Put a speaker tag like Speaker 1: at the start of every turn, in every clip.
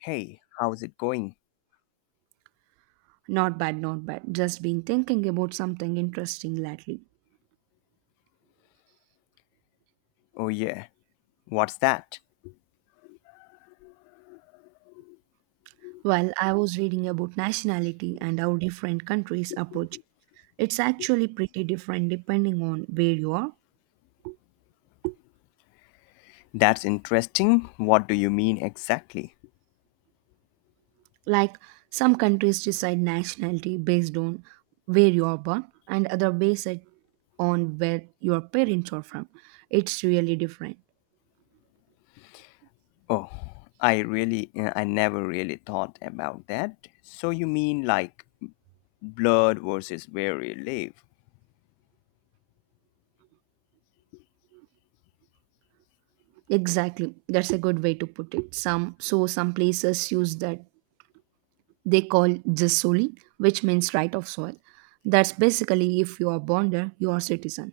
Speaker 1: Hey, how's it going?
Speaker 2: Not bad, not bad. Just been thinking about something interesting lately.
Speaker 1: Oh, yeah. What's that?
Speaker 2: While I was reading about nationality and how different countries approach it. It's actually pretty different depending on where you are.
Speaker 1: That's interesting. What do you mean exactly?
Speaker 2: Like some countries decide nationality based on where you are born, and other base it on where your parents are from. It's really different.
Speaker 1: Oh, I really, I never really thought about that. So you mean like blood versus where we live?
Speaker 2: Exactly. That's a good way to put it. Some places use that. They call Jisoli, which means right of soil. That's basically if you are born there, you are citizen.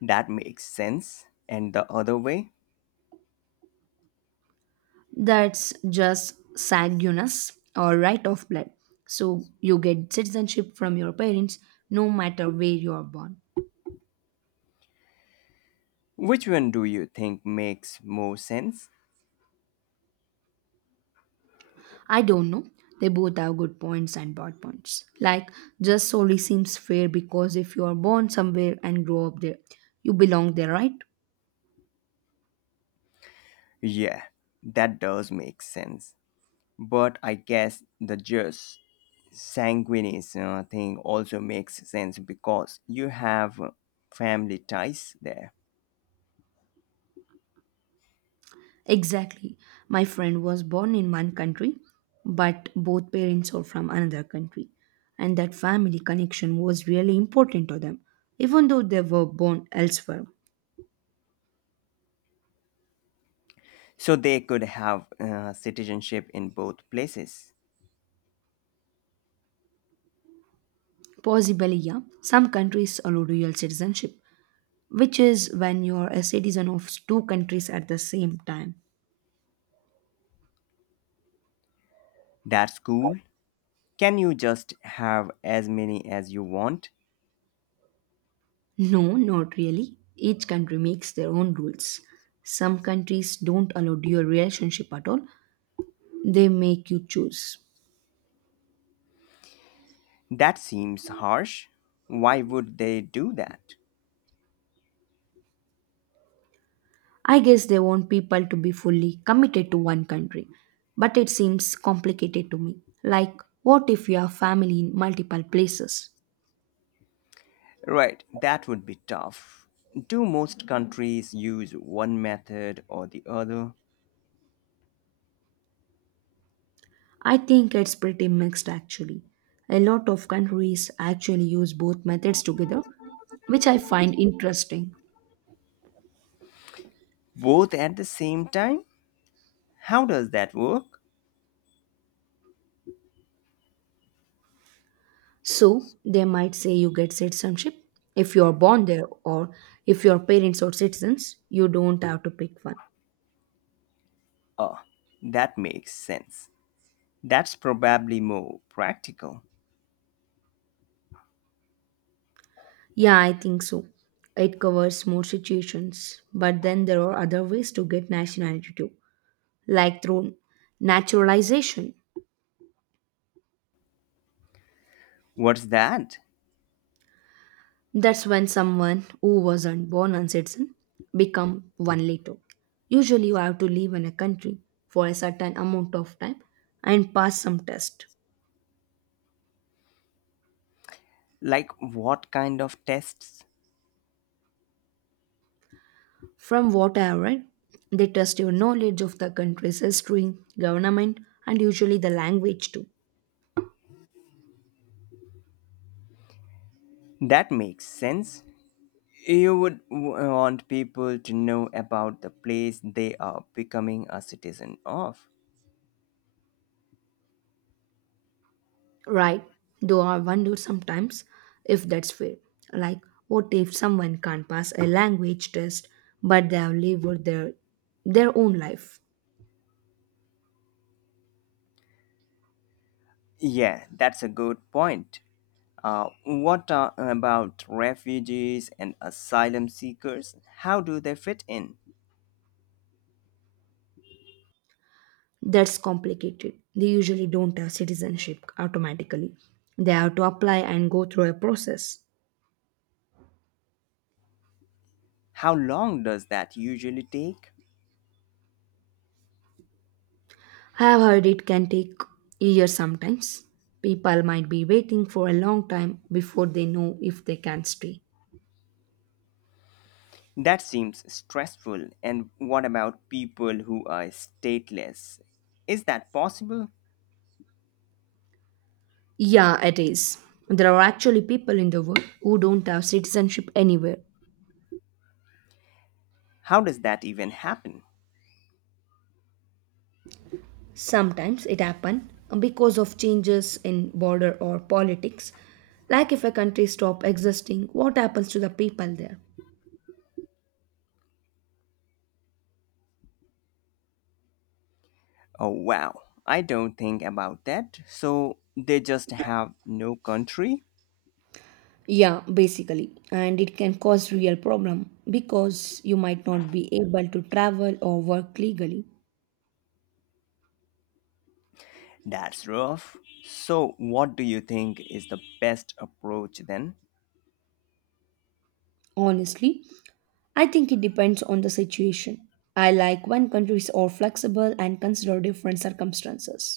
Speaker 1: That makes sense. And the other way?
Speaker 2: That's just sanguinis or right of blood. So you get citizenship from your parents no matter where you are born.
Speaker 1: Which one do you think makes more sense?
Speaker 2: I don't know. They both have good points and bad points. Like, just solely seems fair because if you are born somewhere and grow up there, you belong there, right?
Speaker 1: Yeah, that does make sense. But I guess the just sanguineous thing also makes sense because you have family ties there.
Speaker 2: Exactly. My friend was born in one country, but both parents are from another country. And that family connection was really important to them, even though they were born elsewhere.
Speaker 1: So they could have citizenship in both places.
Speaker 2: Possibly, yeah, some countries allow dual citizenship, which is when you're a citizen of two countries at the same time.
Speaker 1: That's cool. Can you just have as many as you want?
Speaker 2: No, not really. Each country makes their own rules. Some countries don't allow dual relationship at all, they make you choose.
Speaker 1: That seems harsh. Why would they do that?
Speaker 2: I guess they want people to be fully committed to one country, but it seems complicated to me. Like, what if you have family in multiple places?
Speaker 1: Right, that would be tough. Do most countries use one method or the other?
Speaker 2: I think it's pretty mixed actually. A lot of countries actually use both methods together, which I find interesting.
Speaker 1: Both at the same time? How does that work?
Speaker 2: So, they might say you get citizenship if you are born there, or if your parents are citizens, you don't have to pick one.
Speaker 1: Oh, that makes sense. That's probably more practical.
Speaker 2: Yeah, I think so. It covers more situations. But then there are other ways to get nationality too, like through naturalization.
Speaker 1: What's that?
Speaker 2: That's when someone who wasn't born a citizen become one later. Usually you have to live in a country for a certain amount of time and pass some test.
Speaker 1: Like, what kind of tests?
Speaker 2: From what I have read, they test your knowledge of the country's history, government, and usually the language too.
Speaker 1: That makes sense. You would want people to know about the place they are becoming a citizen of.
Speaker 2: Right, though I wonder sometimes if that's fair. Like, what if someone can't pass a language test but they have lived their own life?
Speaker 1: Yeah, that's a good point. About refugees and asylum seekers? How do they fit in?
Speaker 2: That's complicated. They usually don't have citizenship automatically, they have to apply and go through a process.
Speaker 1: How long does that usually take?
Speaker 2: I have heard it can take years sometimes. People might be waiting for a long time before they know if they can stay.
Speaker 1: That seems stressful. And what about people who are stateless? Is that possible?
Speaker 2: Yeah, it is. There are actually people in the world who don't have citizenship anywhere.
Speaker 1: How does that even happen?
Speaker 2: Sometimes it happen because of changes in border or politics, like if a country stop existing, what happens to the people there?
Speaker 1: Oh, wow. I don't think about that. So they just have no country?
Speaker 2: Yeah, basically, and it can cause real problem because you might not be able to travel or work legally.
Speaker 1: That's rough. So, what do you think is the best approach then?
Speaker 2: Honestly, I think it depends on the situation. I like when countries are flexible and consider different circumstances.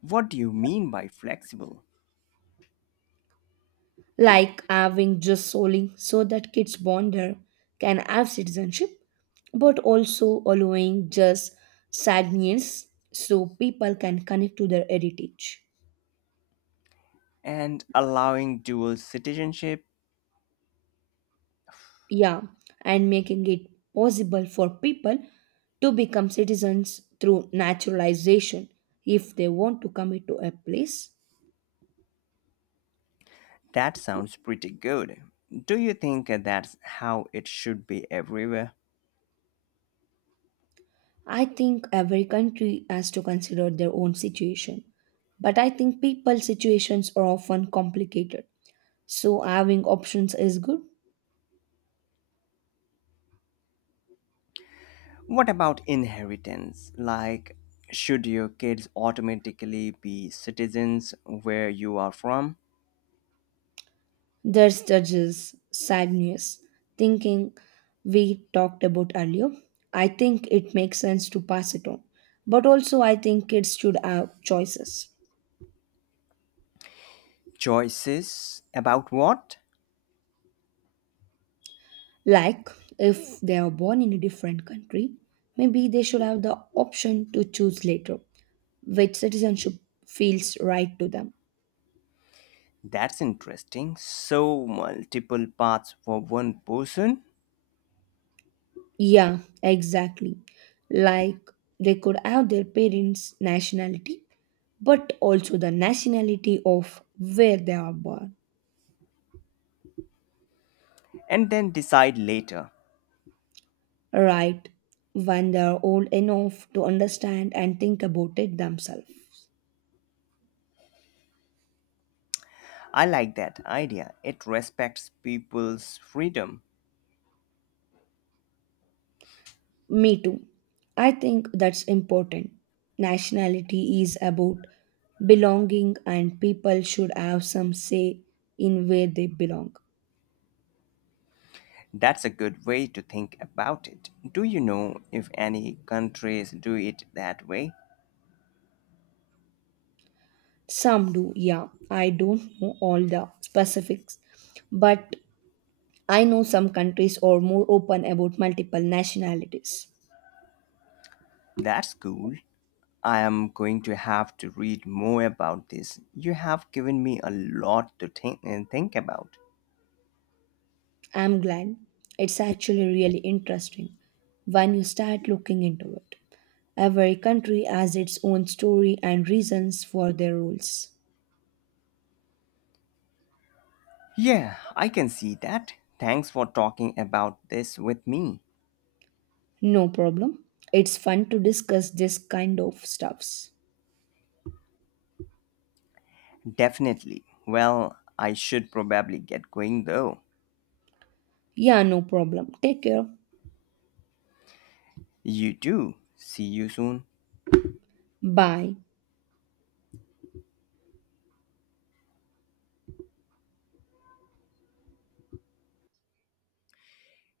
Speaker 1: What do you mean by flexible?
Speaker 2: Like having just solely so that kids born there can have citizenship, but also allowing just sadness so people can connect to their heritage.
Speaker 1: And allowing dual citizenship?
Speaker 2: Yeah, and making it possible for people to become citizens through naturalization if they want to commit to a place.
Speaker 1: That sounds pretty good. Do you think that's how it should be everywhere?
Speaker 2: I think every country has to consider their own situation, but I think people's situations are often complicated, so having options is good.
Speaker 1: What about inheritance? Like, should your kids automatically be citizens where you are from?
Speaker 2: There's judges, sad news, thinking we talked about earlier. I think it makes sense to pass it on. But also I think kids should have choices.
Speaker 1: Choices about what?
Speaker 2: Like if they are born in a different country, maybe they should have the option to choose later which citizenship feels right to them.
Speaker 1: That's interesting. So, multiple paths for one person
Speaker 2: Yeah, exactly. Like they could have their parents' nationality but also the nationality of where they are born,
Speaker 1: and then decide later.
Speaker 2: right? When they are old enough to understand and think about it themselves.
Speaker 1: I like that idea. It respects people's freedom.
Speaker 2: Me too. I think that's important. Nationality is about belonging, and people should have some say in where they belong.
Speaker 1: That's a good way to think about it. Do you know if any countries do it that way?
Speaker 2: Some do, yeah. I don't know all the specifics, but I know some countries are more open about multiple nationalities.
Speaker 1: That's cool. I am going to have to read more about this. You have given me a lot to think and think about.
Speaker 2: I'm glad. It's actually really interesting when you start looking into it. Every country has its own story and reasons for their rules.
Speaker 1: Yeah, I can see that. Thanks for talking about this with me.
Speaker 2: No problem. It's fun to discuss this kind of stuffs.
Speaker 1: Definitely. Well, I should probably get going though.
Speaker 2: Yeah, no problem. Take care.
Speaker 1: You too. See you soon.
Speaker 2: Bye.